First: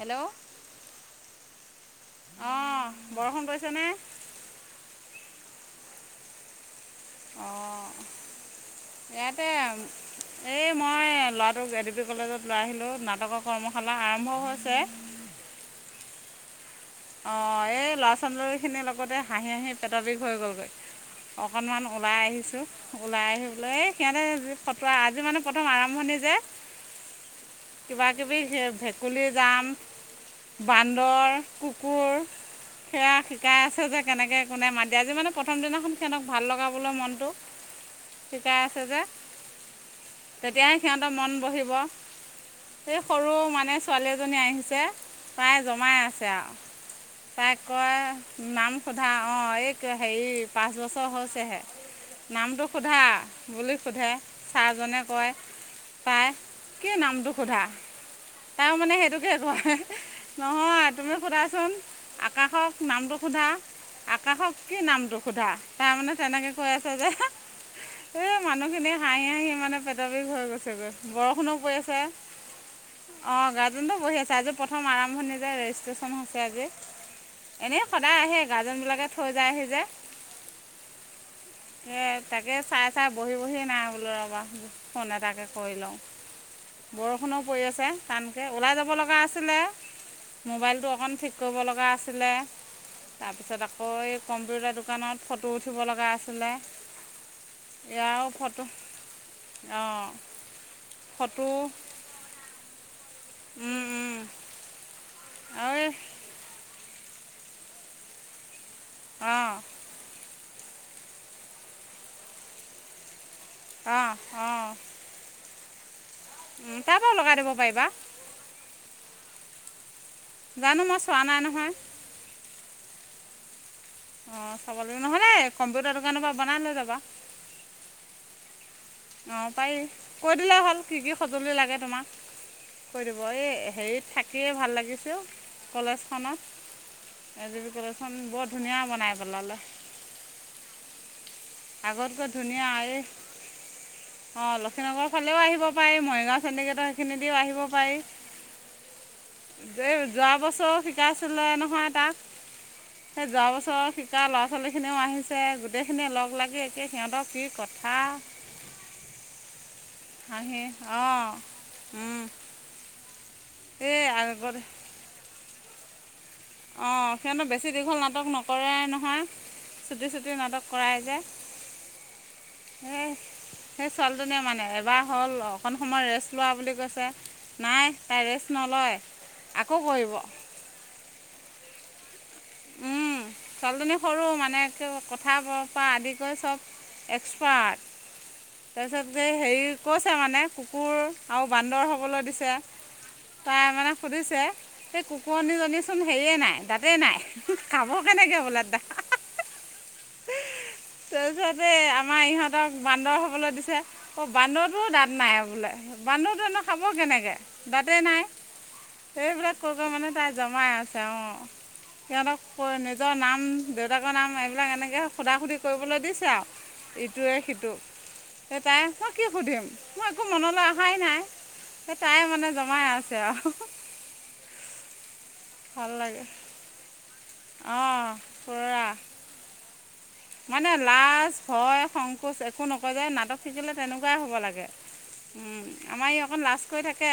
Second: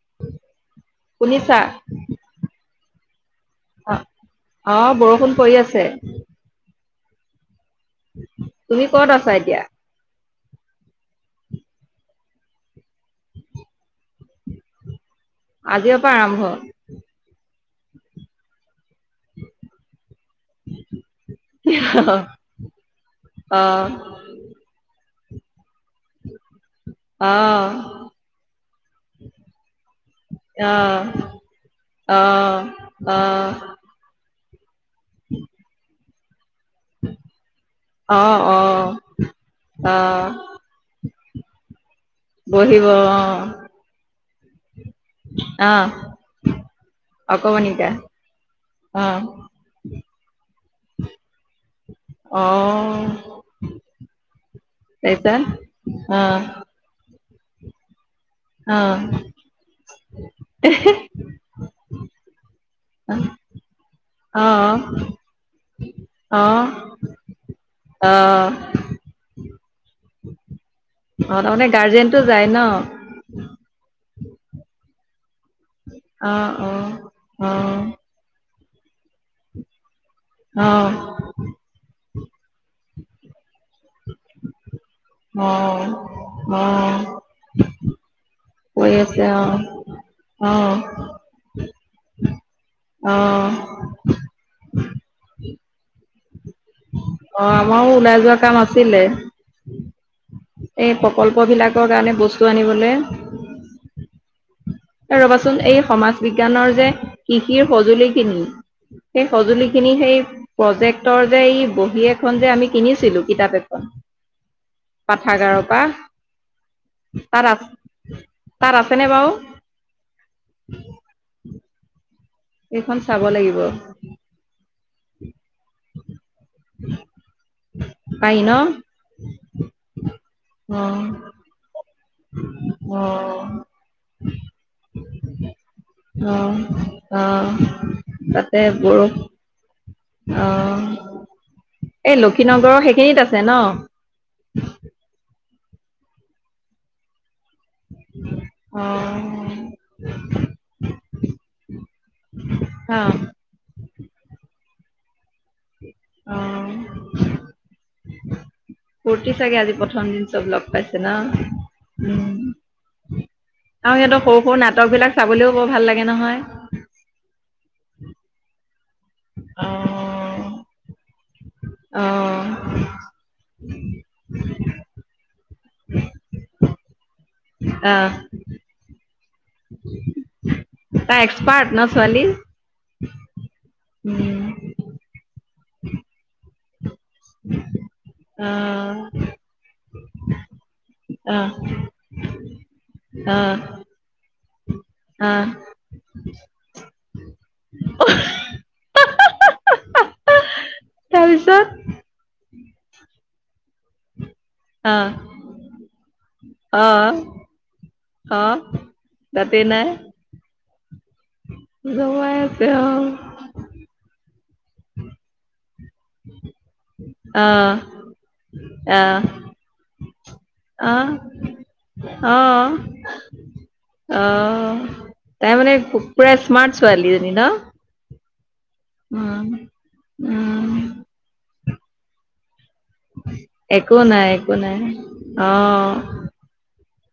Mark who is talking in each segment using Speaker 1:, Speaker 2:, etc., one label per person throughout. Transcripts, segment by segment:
Speaker 1: Hello,
Speaker 2: শুনিছা?
Speaker 1: অ'
Speaker 2: অ' আহ বৰষুণ পৰি আছে।
Speaker 1: অ'।
Speaker 2: তুমি কত আছা এতিয়া?
Speaker 1: এ মই এ ল'ৰাটোক এ ডি পি কলেজত লৈ আহিলো নাটকৰ কৰ্মশালা আৰম্ভ হৈছে।
Speaker 2: আজিৰ পৰা আৰম্ভ।
Speaker 1: অ' এই ল'ৰা ছোৱালালী খিনিৰ লগতে হাঁহি হাঁহি পেটা বিষ হৈ গ'লগৈ। অকনমান
Speaker 2: অ
Speaker 1: ওলাই আহিছো, ওলাই আহি
Speaker 2: অ
Speaker 1: পলৈ এই সিহঁতে ফতোৱা একদম আৰম্ভণি যে।
Speaker 2: অ
Speaker 1: কিব কিবি ভেকুলী জাম,
Speaker 2: অ
Speaker 1: বান্দৰ কু, কোৰ
Speaker 2: অ
Speaker 1: সেয়া শিকাই আছে যে, কেনেকৈ কোনে মািয় আজি মানে প্ৰথম দিনাখন সিহঁতক ভাল লগা কাবলৈ মনটো,
Speaker 2: অ অ
Speaker 1: শিকাই আছে যে,
Speaker 2: অ
Speaker 1: তেতিয়াই সিহঁতৰ মন বহিব।
Speaker 2: বহিব অ'।
Speaker 1: এই সৰু মানে ছোৱালী আহিছে প্ৰায়
Speaker 2: আহ
Speaker 1: জমাই আছে আৰু। তাইক
Speaker 2: অকমানিকা
Speaker 1: কয় নাম সোধা অ', এই হেৰি পাঁচ বছৰ হৈছেহে।
Speaker 2: অ
Speaker 1: নামটো সোধা বুলি সোধে ছাৰজনে কয়
Speaker 2: তাৰপিছত অ
Speaker 1: তাই কি নামটো সোধা তাইও
Speaker 2: অ অ
Speaker 1: মানে সেইটোকে কয় নহয়। তুমি সোধাচোন আকাশক নামটো সোধা।
Speaker 2: অ
Speaker 1: আকাশক কি নামটো সোধা, তাইমানে
Speaker 2: অ
Speaker 1: তেনেকে কৈ আছে যে। এ মানুহখিনিয়ে হাঁহ সি মানে পেটৰ বিষ হৈ গৈছে গৈ,
Speaker 2: অ
Speaker 1: বৰষুণো
Speaker 2: তাৰমানে
Speaker 1: পৰি আছে
Speaker 2: গাৰ্জেনটো যায় ন?
Speaker 1: অ', গৰ্জেনো বহি আছে। আজি প্ৰথম আৰম্ভণি যে ৰেজিষ্ট্ৰেশ্যন
Speaker 2: অ
Speaker 1: হৈছে আজি
Speaker 2: অ
Speaker 1: এনেই সদায় আহে। গাৰ্জেন বিলাকে থৈ যায় আহি যে
Speaker 2: অ অ
Speaker 1: এ, তাকে চাই। চাই বহি, বহি নাই বোলো ৰ'বা। ফোন এটাকে কৰি লওঁ,
Speaker 2: অ', অ',
Speaker 1: বৰষুণো পৰি আছে টা এ, ওলাই যাব
Speaker 2: কৰি
Speaker 1: লগা
Speaker 2: আছে
Speaker 1: আছিলে
Speaker 2: অ', অ',
Speaker 1: মোবাইলটো অকণ ঠিক কৰিব লগা আছিলে।
Speaker 2: অ', অ',
Speaker 1: তাৰপিছত আকৌ এই কম্পিউটাৰ দোকানত ফটো উঠিব লগা আছিলে।
Speaker 2: অ', আমাৰো ওলাই
Speaker 1: ইয়াৰো
Speaker 2: যোৱা কাম
Speaker 1: ফটো
Speaker 2: আছিলে।
Speaker 1: অঁ
Speaker 2: এই
Speaker 1: ফটো
Speaker 2: প্ৰকল্প বিলাকৰ কাৰণে বস্তু আনিবলে। ৰবাচোন এই সমাজ বিজ্ঞানৰ যে কৃষিৰ সঁজুলি খিনি। সেই
Speaker 1: অঁ
Speaker 2: সজুলি খিনি সেই প্ৰজেক্টৰ যে এই বহী এখন যে আমি কিনিছিলোঁ। কিতাপ এখন
Speaker 1: অঁ অঁ
Speaker 2: পাঠাগাৰৰ পৰা।
Speaker 1: উম, তাৰ পৰাও লগাই দিব
Speaker 2: তাত আ
Speaker 1: পাৰিবা
Speaker 2: তাত আছেনে বাওঁ?
Speaker 1: জানো মই চোৱা নাই নহয়।
Speaker 2: এইখন চাব লাগিব।
Speaker 1: অ', চাব লাগিব নহ'লে কম্পিউটাৰ দোকানৰ পৰা বনাই লৈ যাবা।
Speaker 2: পাই ন?
Speaker 1: অ', পাৰি কৈ দিলে হ'ল কি,
Speaker 2: অ',
Speaker 1: কি সঁজুলি লাগে তোমাক। কৈ দিব,
Speaker 2: অ',
Speaker 1: এই হেৰিত থাকিয়ে ভাল লাগিছে কলেজখনত।
Speaker 2: অ', অ',
Speaker 1: এ দি পি কলেজ খন বৰ
Speaker 2: তাতে
Speaker 1: ধুনীয়া
Speaker 2: বৰষ
Speaker 1: বনাই পেলালে।
Speaker 2: অ'।
Speaker 1: আগত
Speaker 2: এই
Speaker 1: কৈ ধুনীয়া
Speaker 2: লক্ষীনগৰৰ
Speaker 1: এই
Speaker 2: সেইখিনিত আছে ন
Speaker 1: অ', লক্ষীনগৰৰ ফালেও আহিব। পাৰি, মৰিগাঁও চেন্তিগেটৰ দিওঁ আহিব।
Speaker 2: অ'।
Speaker 1: দেই যোৱা বছৰ শিকাইছিলে নহয় তাত।
Speaker 2: অ
Speaker 1: সেই যোৱা বছৰ শিকা ল'ৰা ছোৱালী খি খিনিও আহিছে, গোটেইখিনি
Speaker 2: অ
Speaker 1: লগ লাগি একে সিহঁতৰ কি কথা।
Speaker 2: ফূৰ্তি চাগে আজি প্ৰথম দিন চব
Speaker 1: হাঁহি
Speaker 2: লগ পাইছে
Speaker 1: অঁ
Speaker 2: ন। আৰু
Speaker 1: এই
Speaker 2: সিহঁতৰ সৰু, সৰু
Speaker 1: আগতে
Speaker 2: নাটক বিলাক চাবলৈও বৰ ভাল লাগে নহয়।
Speaker 1: অ', সিহঁতৰ বেছি দীঘল নাটক নকৰেই ন। হা,
Speaker 2: অ
Speaker 1: চুটি, চুটি নাটক কৰাই যে।
Speaker 2: অ
Speaker 1: এ, সেই ছোৱালীজনীয়ে মানে এবাৰ হ'ল অকন সময় ৰেষ্ট লোৱা বুলি কৈছে।
Speaker 2: অ
Speaker 1: নাই তাই ৰেষ্ট নলয় আকৌ কৰিব।
Speaker 2: তাই এক্সপাৰ্ট ন ছোৱালী?
Speaker 1: উম, ছোৱালীজনী সৰু
Speaker 2: উম
Speaker 1: মানে কথা ব পৰা আদি কৰি চব। এক্সপাৰ্ট।
Speaker 2: অ
Speaker 1: তাৰপিছত হেৰি কৈছে মানে কুকুৰ
Speaker 2: অ
Speaker 1: আৰু বান্দৰ হ'বলৈ দিছে।
Speaker 2: অ
Speaker 1: তাই মানে সুধিছে এই
Speaker 2: অ
Speaker 1: কুকুৰনীজনী চোন হেৰিয়ে নাই। দাতে নাই খাব কেনেকে বোলে তাই।
Speaker 2: তাৰপিছত
Speaker 1: তাৰপিছতে আমাৰ ইহঁতক বান্দৰ হ'বলৈ দিছে। অ', বান্দৰটোও
Speaker 2: অ
Speaker 1: দাঁত নাই বোলে বান্দৰটোনো খাব
Speaker 2: অ
Speaker 1: কেনেকৈ দাঁতেই নাই।
Speaker 2: অ
Speaker 1: সেইবিলাক
Speaker 2: দাঁতেই
Speaker 1: কৈ কৈ
Speaker 2: নাই
Speaker 1: মানে তাই জমাই আছে। তেওঁ
Speaker 2: জমাই
Speaker 1: সিহঁতক
Speaker 2: আছে অ
Speaker 1: নিজৰ নাম, দেউতাকৰ নাম, এইবিলাক এনেকৈ সুধা সুধি কৰিবলৈ দিছে আৰু ইটোৱে সিটোক। এ তাই,
Speaker 2: অ
Speaker 1: মই কি
Speaker 2: অ
Speaker 1: সুধিম মই একো মনলৈ আহাই নাই। সেই তাই মানে
Speaker 2: অহ',
Speaker 1: জমাই আছে আৰু
Speaker 2: অহ'। তাই মানে পুৰা স্মাৰ্ট ছোৱালীজনী। ন?
Speaker 1: অহ।
Speaker 2: উম। উম,
Speaker 1: মানে লাজ, ভয়, সংকোচ, একো একো নকৰে যে, নাটক শিকিলে
Speaker 2: একো
Speaker 1: তেনেকুৱাই
Speaker 2: নাই,
Speaker 1: হ'ব
Speaker 2: একো
Speaker 1: লাগে।
Speaker 2: নাই।
Speaker 1: উম,
Speaker 2: অ',
Speaker 1: আমাৰ ই অকণ লাজ কৰি থাকে।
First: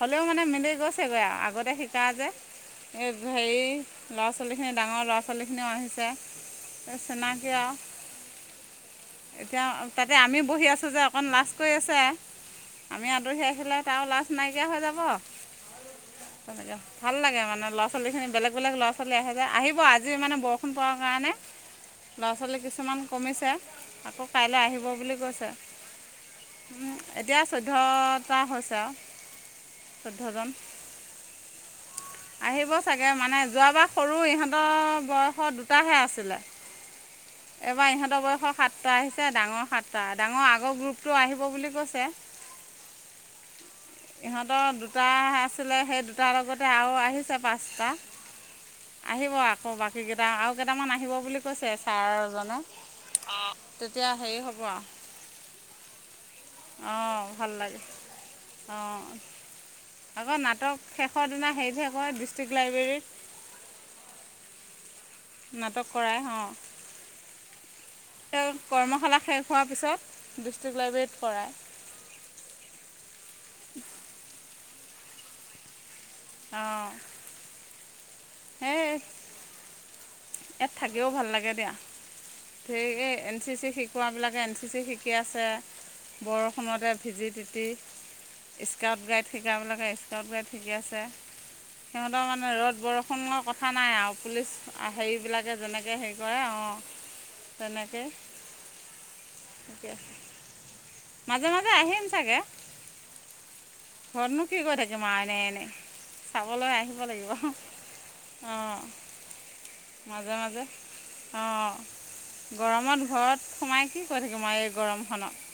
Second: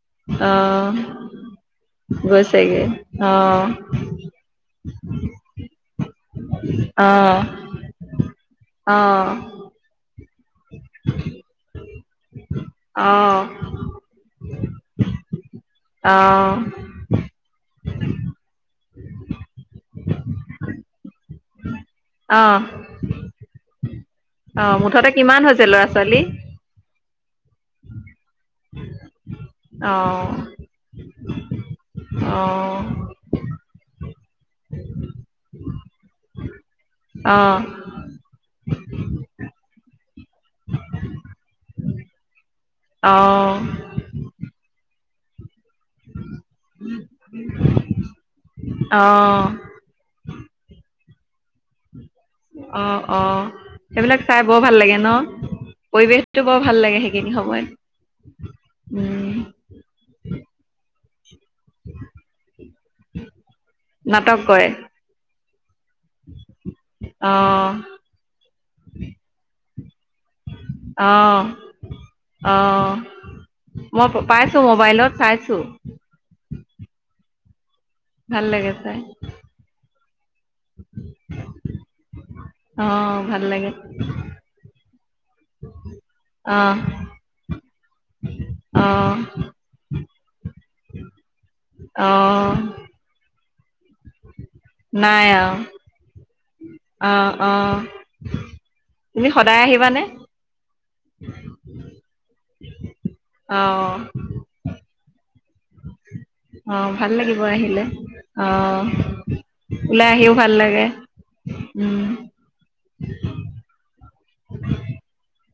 Speaker 1: হ'লেও মানে মিলি
Speaker 2: অ',
Speaker 1: গৈছে গৈ আৰু আগতে শিকা যে,
Speaker 2: গৈছেগে
Speaker 1: এই হেৰি
Speaker 2: অ',
Speaker 1: ল'ৰা-ছোৱালীখিন। ডাঙৰ ল'ৰা-ছোৱালীখিনিও আহিছে।
Speaker 2: [unintelligible] অহ।
Speaker 1: এতিয়া, এতিয়া তাতে আমি বহি আছোঁ যে অকন লাজ কৰি আছে। আমি
Speaker 2: অ',
Speaker 1: আতৰি আহিলে তাৰো লাজ নাইকিয়া হৈ যাব।
Speaker 2: অহ।
Speaker 1: তেনেকৈ ভাল লাগে মানে ল'ৰা-ছোৱালীখিনি বেলেগ বেলেগ ল'ৰা-ছোৱালী আহে যে, আহিব আজিও মানে বৰষুণ পাৰাৰ কাৰণে [unintelligible]
Speaker 2: অ',
Speaker 1: ল'ৰা-ছোৱালী
Speaker 2: অ',
Speaker 1: কিছুমান কমিছে, আকৌ কাইলৈ আহিব
Speaker 2: মুঠতে
Speaker 1: বুলি
Speaker 2: কিমান
Speaker 1: কৈছে।
Speaker 2: হৈছে ল'ৰা ছোৱালী?
Speaker 1: এতিয়া চৈধ্যয়টা হৈছে আৰু
Speaker 2: অ',
Speaker 1: চৈধ্যজন। [unintelligible] আহিব
Speaker 2: অ',
Speaker 1: চাগে মানে যোৱা বাৰ সৰু ইহঁতৰ বয়সৰ দুটাহে আছিলে।
Speaker 2: অ',
Speaker 1: এইবাৰ ইহঁতৰ বয়সৰ সাতটা আহিছে, ডাঙৰ সাতটা। ডাঙৰ আগৰ গ্ৰুপটো আহিব বুলি কৈছে।
Speaker 2: অহ।
Speaker 1: ইহঁতৰ দুটা আছিলে, সেই দুটাৰ লগতে আৰু আহিছে পাঁচটা।
Speaker 2: অ',
Speaker 1: আহিব আকৌ বাকী কেইটা আৰু কেইটামান আহিব বুলি কৈছে। ছাৰজনে
Speaker 2: অহ', অহ'।
Speaker 1: তেতিয়া
Speaker 2: সেইবিলাক
Speaker 1: হেৰি
Speaker 2: চাই বৰ
Speaker 1: হ'ব
Speaker 2: ভাল লাগে
Speaker 1: আৰু
Speaker 2: ন। পৰিৱেশটো বৰ ভাল লাগে
Speaker 1: অঁ
Speaker 2: সেইখিনি
Speaker 1: ভাল লাগে
Speaker 2: সময়ত
Speaker 1: অঁ
Speaker 2: উম।
Speaker 1: আকৌ নাটক শেষৰ দিনা হেৰিতহে কৰে ডিষ্ট্ৰিক্ট লাইব্ৰেৰীত।
Speaker 2: নাটক কৰে।
Speaker 1: নাটক কৰাই, অহ।
Speaker 2: অ
Speaker 1: তেওঁ কৰ্মশালা শেষ হোৱাৰ পিছত ডিষ্ট্ৰিক্ট লাইব্ৰেৰীত কৰায়।
Speaker 2: অহ, মই পাইছোঁ ম'বাইলত চাইছোঁ।
Speaker 1: অঁ
Speaker 2: ভাল লাগে
Speaker 1: সেই
Speaker 2: চাই।
Speaker 1: ইয়াত থাকিও ভাল লাগে দিয়া।
Speaker 2: অ
Speaker 1: সেই এই এন
Speaker 2: ভাল
Speaker 1: চি চি
Speaker 2: লাগে
Speaker 1: শিকোৱাবিলাকে এন চি চি শিকি আছে,
Speaker 2: অ
Speaker 1: বৰষুণতে ভিজি তিতি।
Speaker 2: অ
Speaker 1: স্কাউট গাইড শিকাবিলাকে স্কাউট গাইড শিকি আছে।
Speaker 2: অ
Speaker 1: সিহঁতৰ মানে ৰ'দ বৰষুণৰ কথা নাই আৰু পুলিচ হেৰিবলাকে যেনেকে হেৰি কৰে অঁ
Speaker 2: অহ', অহ'।
Speaker 1: তেনেকৈ
Speaker 2: তুমি সদায় আহিবানে?
Speaker 1: মাজে-মাজে আহিম চাগে। ঘৰতনো কি কৰি থাকিম আৰু এনেই এনেই। চাবলৈ
Speaker 2: অহ,
Speaker 1: আহিব
Speaker 2: ভাল লাগিব আহিলে অহ।
Speaker 1: মাজে-মাজে অহ,
Speaker 2: উম
Speaker 1: গৰমত ঘৰত সোমায় কি কি কৰি থাকিম আৰু এই গৰমখনত।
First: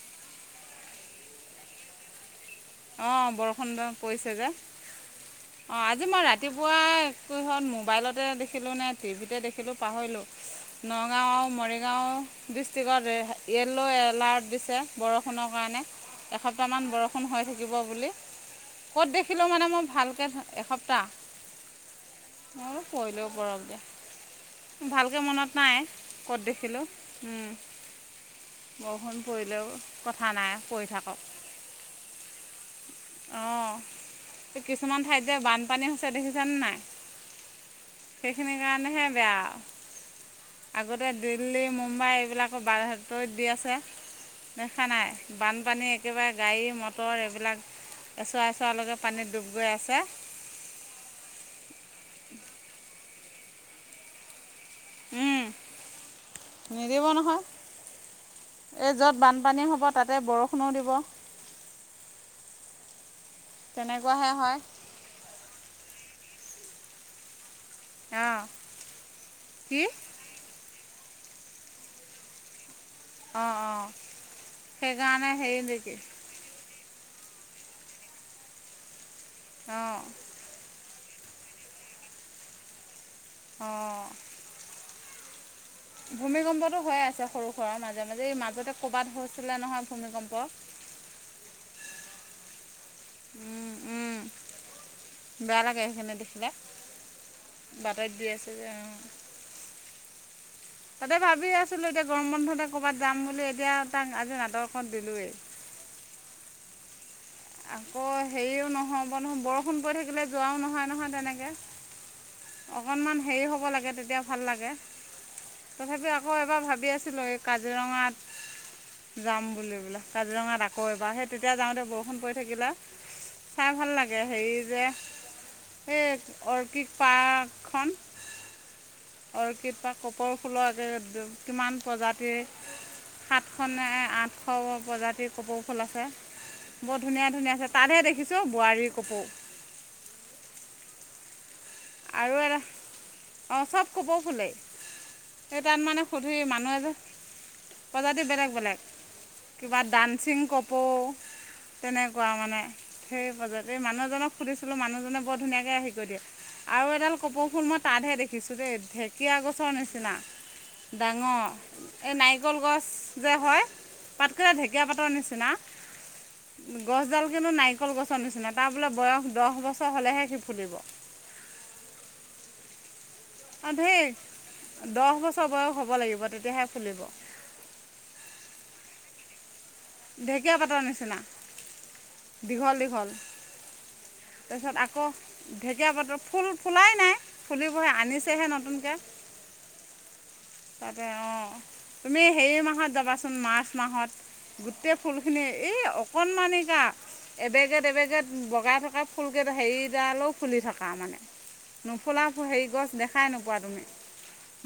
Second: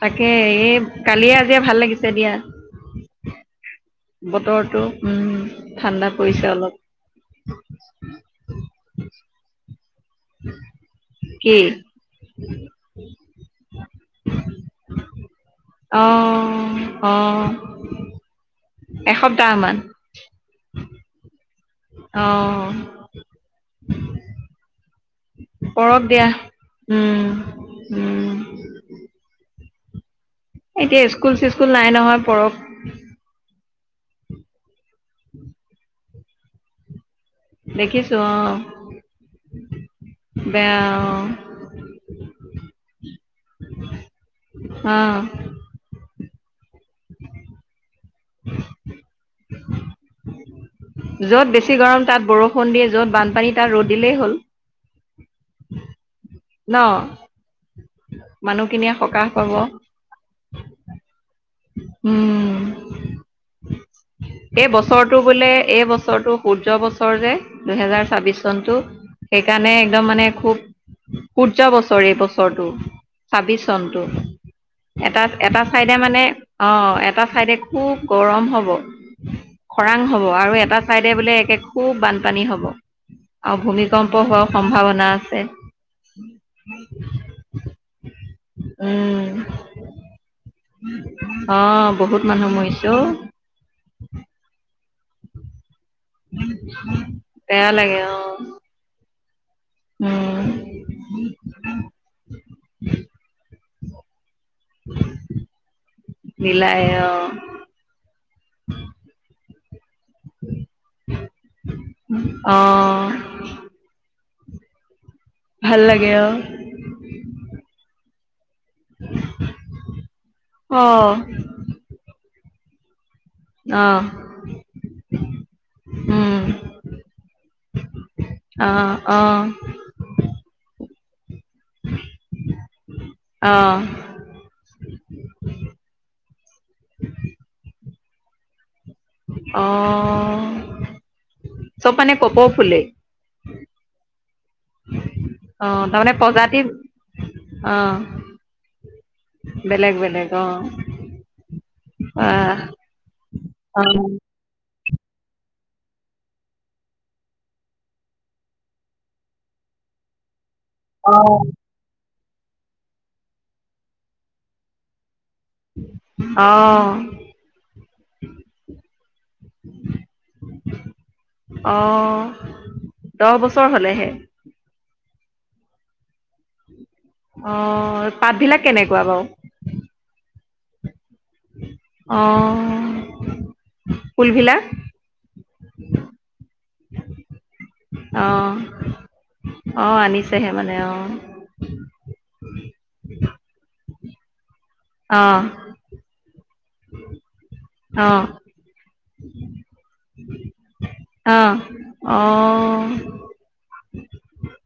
Speaker 2: তাকে এই কালিয়ে আজিয়ে ভাল লাগিছে দিয়া।
Speaker 1: অহ, বৰষুণ [unintelligible] পৰিছে যে।
Speaker 2: বতৰটো উম
Speaker 1: অহ, আজি
Speaker 2: ঠাণ্ডা
Speaker 1: মই
Speaker 2: পৰিছে অলপ
Speaker 1: ৰাতিপুৱাই কিহত ম'বাইলতে দেখিলোঁ নে টিভিতে দেখিলোঁ। পাহৰিলোঁ, নগাঁও আৰু
Speaker 2: কি
Speaker 1: মৰিগাঁও ডিষ্ট্ৰিক্টত য়েল্ল' এলাৰ্ট দিছে। বৰষুণৰ কাৰণে
Speaker 2: অ
Speaker 1: এসপ্তাহমান
Speaker 2: অ
Speaker 1: বৰষুণ হৈ থাক কিব বুলি ক'ত দেখিলো
Speaker 2: এসপ্তাহ
Speaker 1: মানে
Speaker 2: মান
Speaker 1: মই ভালকে এসপ্তাহ
Speaker 2: অ',
Speaker 1: পৰিলেও পৰক দিয়া ভাল কেও মনত নাই
Speaker 2: পৰক দিয়া।
Speaker 1: ক'ত দেখিলো। উম
Speaker 2: উম,
Speaker 1: বৰষুণ পৰিলেও কথা নাই পৰি
Speaker 2: এতিয়া ইস্কুল-চিস্কুল নাই নহয় পৰক।
Speaker 1: অ, কিছুমান ঠাইত যে বানপানী হৈছে দেখিছান নাই?
Speaker 2: দেখিছো
Speaker 1: সেইখিনি
Speaker 2: অ',
Speaker 1: কাৰণেহে বেয়া।
Speaker 2: বেয়া
Speaker 1: আগতে
Speaker 2: অ',
Speaker 1: দিল্লী, মুম্বাই এইবিলাকো বাতৰিত দি আছে। দেখা নাই
Speaker 2: অ',
Speaker 1: বানপানী একেবাৰে গাড়ী, মটৰ এইবিলাক এছোৱা এছোৱালৈকে পানীত ডুব গৈ আছে।
Speaker 2: য'ত বেছি গৰম তাত বৰষুণ দি, য'ত বানপানী তাত ৰ'দ দিলেই হ'ল।
Speaker 1: উম
Speaker 2: ন?
Speaker 1: নিদিব নহয় এই
Speaker 2: মানুহখিনিয়ে
Speaker 1: য'ত
Speaker 2: সকাহ পাব।
Speaker 1: বানপানী হ'ব তাতে বৰষুণো দিব।
Speaker 2: উম,
Speaker 1: তেনেকুৱাহে হয়
Speaker 2: এই বছৰটো বোলে এই বছৰ বছৰটো সূৰ্য্য বছৰ যে দুহেজাৰ ছাব্বিশ
Speaker 1: অঁ
Speaker 2: চনটো সেইকাৰণে
Speaker 1: কি
Speaker 2: একদম মানে খুব সূৰ্য্য বছৰ এই বছৰটো।
Speaker 1: অঁ
Speaker 2: ছাব্বিছ
Speaker 1: অঁ
Speaker 2: চনটো এটা
Speaker 1: সেইকাৰণে হেৰি
Speaker 2: এটা চাইডে
Speaker 1: নেকি
Speaker 2: মানে অ, এটা চাইডে খুব গৰম হ'ব,
Speaker 1: অ',
Speaker 2: খৰাং হ'ব আৰু এটা চাইদে বোলে একে খুব বানপানী হব, আৰু
Speaker 1: অ'।
Speaker 2: ভূমিকম্প হোৱাও সম্ভাৱনা আছে।
Speaker 1: ভূমিকম্পটো হৈয়ে আছে সৰু সুৰা মাজে, মাজে এই মাজতে ক'বাত
Speaker 2: উম
Speaker 1: হৈছিলে নহয় ভূমিকম্প।
Speaker 2: [unintelligible] অ, বহুত মানুহ মৰিছে অ।
Speaker 1: উম, উম, বেয়া লাগে। সেনে দেখিলে,
Speaker 2: বেয়া লাগে
Speaker 1: বাতৰিত
Speaker 2: অ
Speaker 1: দি আছে যে অ।
Speaker 2: উম।
Speaker 1: তাকে ভাবি আছিলো এতিয়া গৰম বন্ধতে ক'বাত যাম বুলি, এতিয়া তাক আজি নাটক ত দিলোয়ে।
Speaker 2: দিলায়েই অ।
Speaker 1: আকৌ হেৰিও ন'হব নহয়, বৰষুণ পৰি থাকি কিলে যোৱাও নহয় নহয় তেনেকে,
Speaker 2: অ
Speaker 1: অকনমান হেৰি হ'ব লাগে তেতিয়া ভাল লাগে,
Speaker 2: ভাল লাগে
Speaker 1: তথাপিও
Speaker 2: অ
Speaker 1: আকৌ এবাৰ ভাবি আছিলো এই কাজিৰঙাত যাম বুলি বোলো কাজিৰঙাত
Speaker 2: অ
Speaker 1: আকৌ এবাৰ সেই তেতিয়া যাওঁতে বৰষুণ পৰি থাকিলে চাই
Speaker 2: অ
Speaker 1: ভাল লাগে হেৰি যে এই
Speaker 2: উম
Speaker 1: অৰ্কিড পাৰ্কখন।
Speaker 2: অ অ
Speaker 1: অৰ্কিড পাৰ্ক কপৌ ফুলৰ আগে কিমান প্ৰজাতিৰ
Speaker 2: অ
Speaker 1: সাতশ নে আঠশ প্ৰজাতিৰ কপৌ ফুল আছে, বহুত আছে তাত হে দেখিছো বোৱাৰী কপৌ
Speaker 2: অ। চব মানে
Speaker 1: আৰু
Speaker 2: কপৌ
Speaker 1: এটা,
Speaker 2: ফুলেই
Speaker 1: অ, চব কপৌ ফুলেই। সেই
Speaker 2: অ
Speaker 1: তাত মানে
Speaker 2: তাৰমানে
Speaker 1: সুধি
Speaker 2: প্ৰজাতি
Speaker 1: মানুহ এজন,
Speaker 2: অ
Speaker 1: প্ৰজাতি বেলেগ বেলেগ। কিবা
Speaker 2: বেলেগ বেলেগ
Speaker 1: ডান্সিং
Speaker 2: অ
Speaker 1: কপৌ তেনেকুৱা মানে
Speaker 2: আহ,
Speaker 1: সেই প্ৰজাতিৰ,
Speaker 2: আহ,
Speaker 1: মানুহজনক সুধিছ ছিলো মানুহজনে বৰ ধুনীয়াকে হেৰি কৰি দিয়ে। আৰু এডাল কপৌফুল মই তাতহে দেখিছো দেই, ঢেকীয়া গছৰ নিচিনা।
Speaker 2: অ
Speaker 1: ডাঙৰ, এই নাৰিকল গছ যে হয়, পাতখিলা ঢেকীয়া পাতৰ নিচি না
Speaker 2: অ
Speaker 1: গছডাল কিন্তু নাৰিকল গছৰ নিচিনা তাৰ বোলে বয়স দহ বছৰ হ'লেহে সি ফুলিব।
Speaker 2: অ, দহ বছৰ হ'লেহে?
Speaker 1: ছৰ বয়স হ'ব লাগিব, তেতিয়াহে ফুলিব।
Speaker 2: অ, পাতবিলাক কেনেকুৱা বাও?
Speaker 1: ঢেকীয়া পাতেৰ নিচিনা।
Speaker 2: অ
Speaker 1: দীঘল দীঘল।
Speaker 2: ফুলবিলাক
Speaker 1: তাৰপিছত আকৌ ঢেঁকীয়া পাতৰ ফুল ফুলাই নাই। ফুলিবহে
Speaker 2: অ
Speaker 1: আনিছেহে নতুনকে।
Speaker 2: অ আনিছেহে মানে অ
Speaker 1: তাতে অ' তুমি হেৰী মাহত যাবাচোন মাৰ্চ মাহত, গোটেই
Speaker 2: অ
Speaker 1: ফুলখিনি এই অকনমানি কা এবেগেত
Speaker 2: অ
Speaker 1: এবেগেত বগাই থকা ফুলকেইটা হেৰিডালও ফুলি থকা মানে।
Speaker 2: অ অ
Speaker 1: নুফুলা ফ হেৰি গছ দেখাই নোপোৱা তুমি।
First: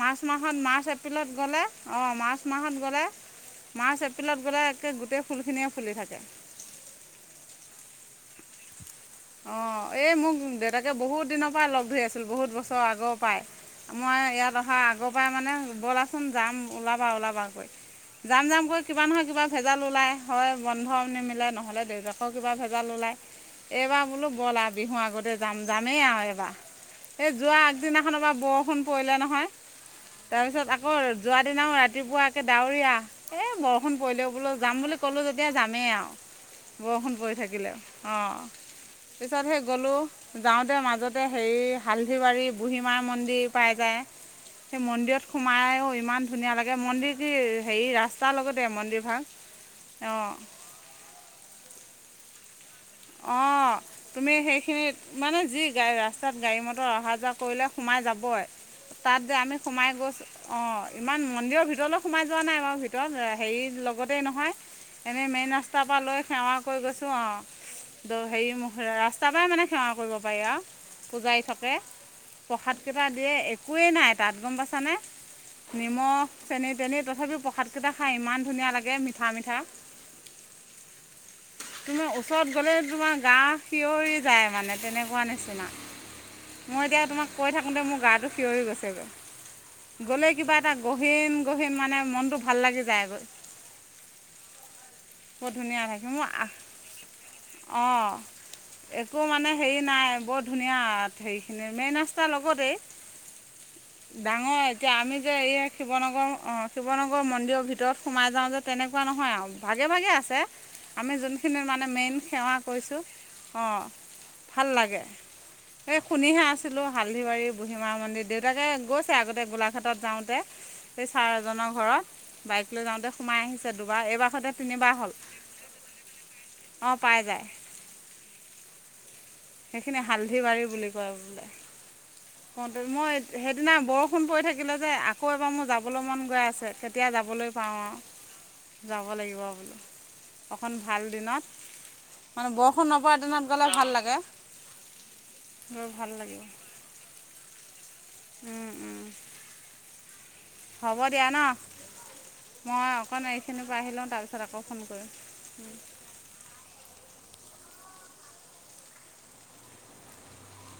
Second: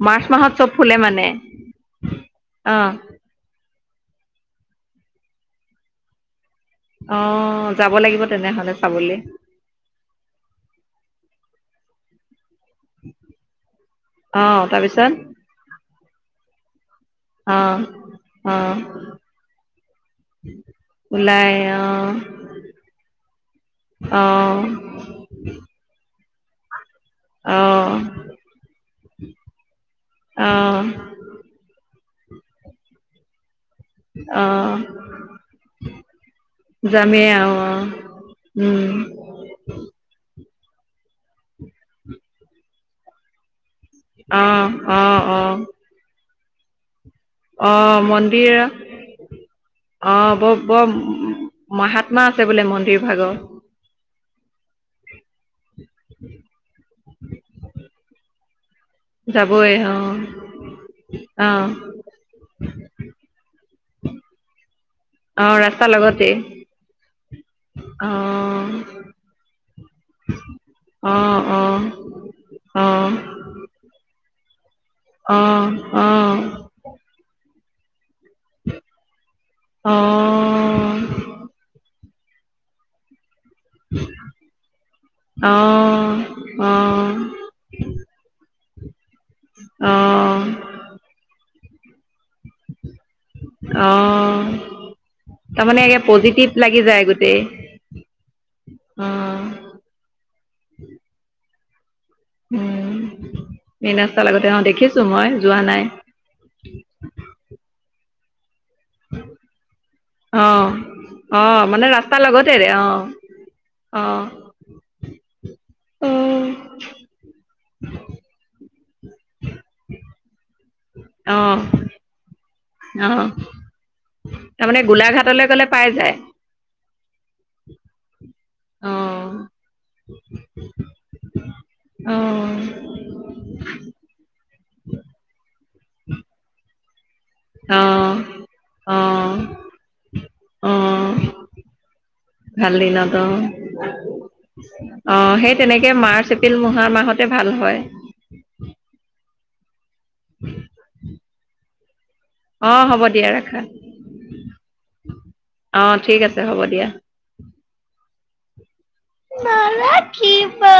Speaker 1: মাৰ্চ মাহ
Speaker 2: মাহত
Speaker 1: হন
Speaker 2: চব
Speaker 1: মাৰ্চ
Speaker 2: ফুলে মানে
Speaker 1: এপ্ৰিলত গ'লে অ' মাৰ্চ
Speaker 2: অ
Speaker 1: মাহত গ'লে মাৰ্চ এপ্ৰিলত গ'লে একে গোটেই ফুলখিনিয়ে ফুলি থাকে।
Speaker 2: অ' যাব লাগিব তেনেহ'লে। চাবলৈ
Speaker 1: অ', এই মোক দেউতাকে বহুত দিনৰ পৰা লগ ধৰি আছিল বহুত বছ ছৰ আগৰ পৰাই, মই
Speaker 2: অ
Speaker 1: ইয়াত অহা
Speaker 2: তাৰপিছত
Speaker 1: আগৰপৰাই মানে ব'লাচোন যাম ওলা ওলাবা ওলাবা
Speaker 2: অ
Speaker 1: গৈ। যাম
Speaker 2: অ
Speaker 1: যাম কৰি কিবা নহয় কিবা ভেজাল ওলাই, হয় বন্ধ নিমিলে
Speaker 2: ওলাই অ
Speaker 1: নহ'লে দেউতাকৰ কিবা ভেজাল ওলায়। এইবাৰ
Speaker 2: অ
Speaker 1: বোলো ব'লা আৰু বিহুৰ আগতে যাম, যামেই আৰু এইবাৰ। এই যোৱা
Speaker 2: অ
Speaker 1: আগদিনাখনৰপৰা বৰষুণ পৰিলে নহয়, তাৰপিছত আকৌ যোৱা দিনাও ৰাত ৰাতিপুৱাকে ডাৱৰীয়া, এ, ব বৰষুণ পৰিলেও
Speaker 2: অ
Speaker 1: বোলো
Speaker 2: অ
Speaker 1: যাম বুলি ক'লোঁ যেতিয়া যামেই আৰু, বৰষুণ
Speaker 2: যামেই
Speaker 1: পৰি
Speaker 2: আৰু অ
Speaker 1: থাকিলেও, অ'।
Speaker 2: উম
Speaker 1: পিছত সেই গলো, যাওঁতে মাজতে হেৰি হালধিবাৰী বুঢ়ীমাৰ মন্দিৰ পাই যায়।
Speaker 2: অ
Speaker 1: সেই
Speaker 2: অ
Speaker 1: মন্দিৰত
Speaker 2: অ
Speaker 1: সোমাইয়ো ইমান ধুনীয়া লাগে, মন্দিৰ দিৰ
Speaker 2: অ
Speaker 1: হেৰি ৰাস্তাৰ
Speaker 2: মন্দিৰ
Speaker 1: লগতে মন্দিৰ ভাগ।
Speaker 2: অ' বৰ বৰ মহাত্মা আছে বোলে মন্দিৰ ভাগৰ।
Speaker 1: অঁ তুমি সেইখিনিত মানে যি গা়-ৰাস্তাত গাড়ী মটৰ অহা যোৱা কৰিলে সোমাই যাবই। তাত আমি
Speaker 2: যাবই
Speaker 1: সোমাই
Speaker 2: অ
Speaker 1: গৈছোঁ। অ' ইমান
Speaker 2: অ
Speaker 1: মন্দিৰৰ ভিতৰলৈ সোমাই যোৱা নাই বাৰু, ভিতৰত হেৰি লগতেই নহয়। এনে
Speaker 2: অ
Speaker 1: মেইন
Speaker 2: ৰাস্তাৰ
Speaker 1: ৰাস্তাৰপৰা লৈ
Speaker 2: লগতেই
Speaker 1: সেৱা কৰি গৈছোঁ আৰু।
Speaker 2: অ
Speaker 1: ধৰ হেৰিৰ মুহেৰে, ৰাস্তাৰ পৰাই মানে সেৱা কৰিব পাৰি আৰু।
Speaker 2: অ
Speaker 1: পূজাই
Speaker 2: অ
Speaker 1: থকে প্ৰসাদ
Speaker 2: অ অ
Speaker 1: কেইটা দিয়ে, একোৱেই নাই। তাত গম পছানে?
Speaker 2: অ অ
Speaker 1: নিমখ চেনি টেনি তথাপিও প্ৰসাদকেইটা খাই ইমান ধুনীয়া লাগে মিঠা মিঠা।
Speaker 2: অ অ অ অ
Speaker 1: তুমি ওচৰত গলেই তোমাৰ গা খিঞৰি যায় মানে তেনেকুৱা নিচিনা। মই এতিয়া তোমাক কৈ থাকোঁতে মোৰ গাটো থিঞৰি গৈছে। গলেই কিবা এটা গহীন গহীন মানে মনটো ভাল লাগি যায়গৈ
Speaker 2: অ' তাৰমানে এ, পজিটিভ লাগি যায়। গোটেই
Speaker 1: অ'
Speaker 2: অ
Speaker 1: একোঁ মানে হেৰি নাই, বৰ ধুনীয়া হেৰি মেই। ৰাস্তাৰ লগতেই।
Speaker 2: উম মেইন ৰাস্তাৰ লগতে অ
Speaker 1: ডাঙৰ, এতিয়া
Speaker 2: দেখিছো
Speaker 1: আমি
Speaker 2: মই
Speaker 1: যে এই
Speaker 2: যোৱা নাই
Speaker 1: শিৱনাগৰ অ' শিৱনাগৰৰ মন্দিৰৰ ভিতৰত সোমাই যাওঁ যে তেনেকুৱা নহয় আৰু, ভাগে ভাগে আছে
Speaker 2: অ
Speaker 1: আমি
Speaker 2: অ
Speaker 1: যোনখিনি মানে মেইন
Speaker 2: ৰাস্তাৰ
Speaker 1: সেৱা
Speaker 2: লগতেৰে অ
Speaker 1: কৰিছোঁ। অ' ভাল লাগে। এই শুনিহে আছিলোঁ হালধিবাৰী বুঢ়িমা মন্দিৰ, দেউতাকে গৈছে আগতে গোলাঘাটত যাওঁতে। সেই ছাৰ
Speaker 2: অ
Speaker 1: এজনৰ ঘৰত বাইক লৈ
Speaker 2: অ
Speaker 1: যাওঁতে সোমাই আহিছে দুবাৰ, এইবাৰ সতে
Speaker 2: তাৰমানে
Speaker 1: তিনিবাৰ হ'ল।
Speaker 2: গোলাঘাটলৈ [unintelligible]
Speaker 1: অ' পাই যায়।
Speaker 2: অ
Speaker 1: হেইখিনি হালধিবাৰী বুলি কয় বোলে।
Speaker 2: অ
Speaker 1: অ' মই সেইদিনা বৰষুণ পৰি থাকিলে যে আকৌ এবাৰ মোৰ যাবলৈ মন গৈ আছে। এতিয়া যাবলৈ পাওঁ
Speaker 2: অ
Speaker 1: আৰু।
Speaker 2: অ
Speaker 1: যাব লাগিব বোলো
Speaker 2: অ
Speaker 1: অকণ ভাল দিনত মানে
Speaker 2: ভাল
Speaker 1: বৰষুণ
Speaker 2: দিনত
Speaker 1: নপৰা
Speaker 2: অ'।
Speaker 1: গ'লে ভাল লাগে
Speaker 2: অ' সেই
Speaker 1: গৈ
Speaker 2: তেনেকে
Speaker 1: ভাল
Speaker 2: মাৰ্চ, এপ্ৰিল মহা মাহতে ভাল হয়।
Speaker 1: উম, উম। হ'ব দিয়া ন'।
Speaker 2: অ
Speaker 1: মই
Speaker 2: হ'ব
Speaker 1: অকণ
Speaker 2: দিয়া ৰাখা
Speaker 1: এইখিনিৰপৰা আহিলওঁ তাৰপিছত আকৌ ফোন কৰিম।
Speaker 2: অ ঠিক আছে হ'ব মালে কি পা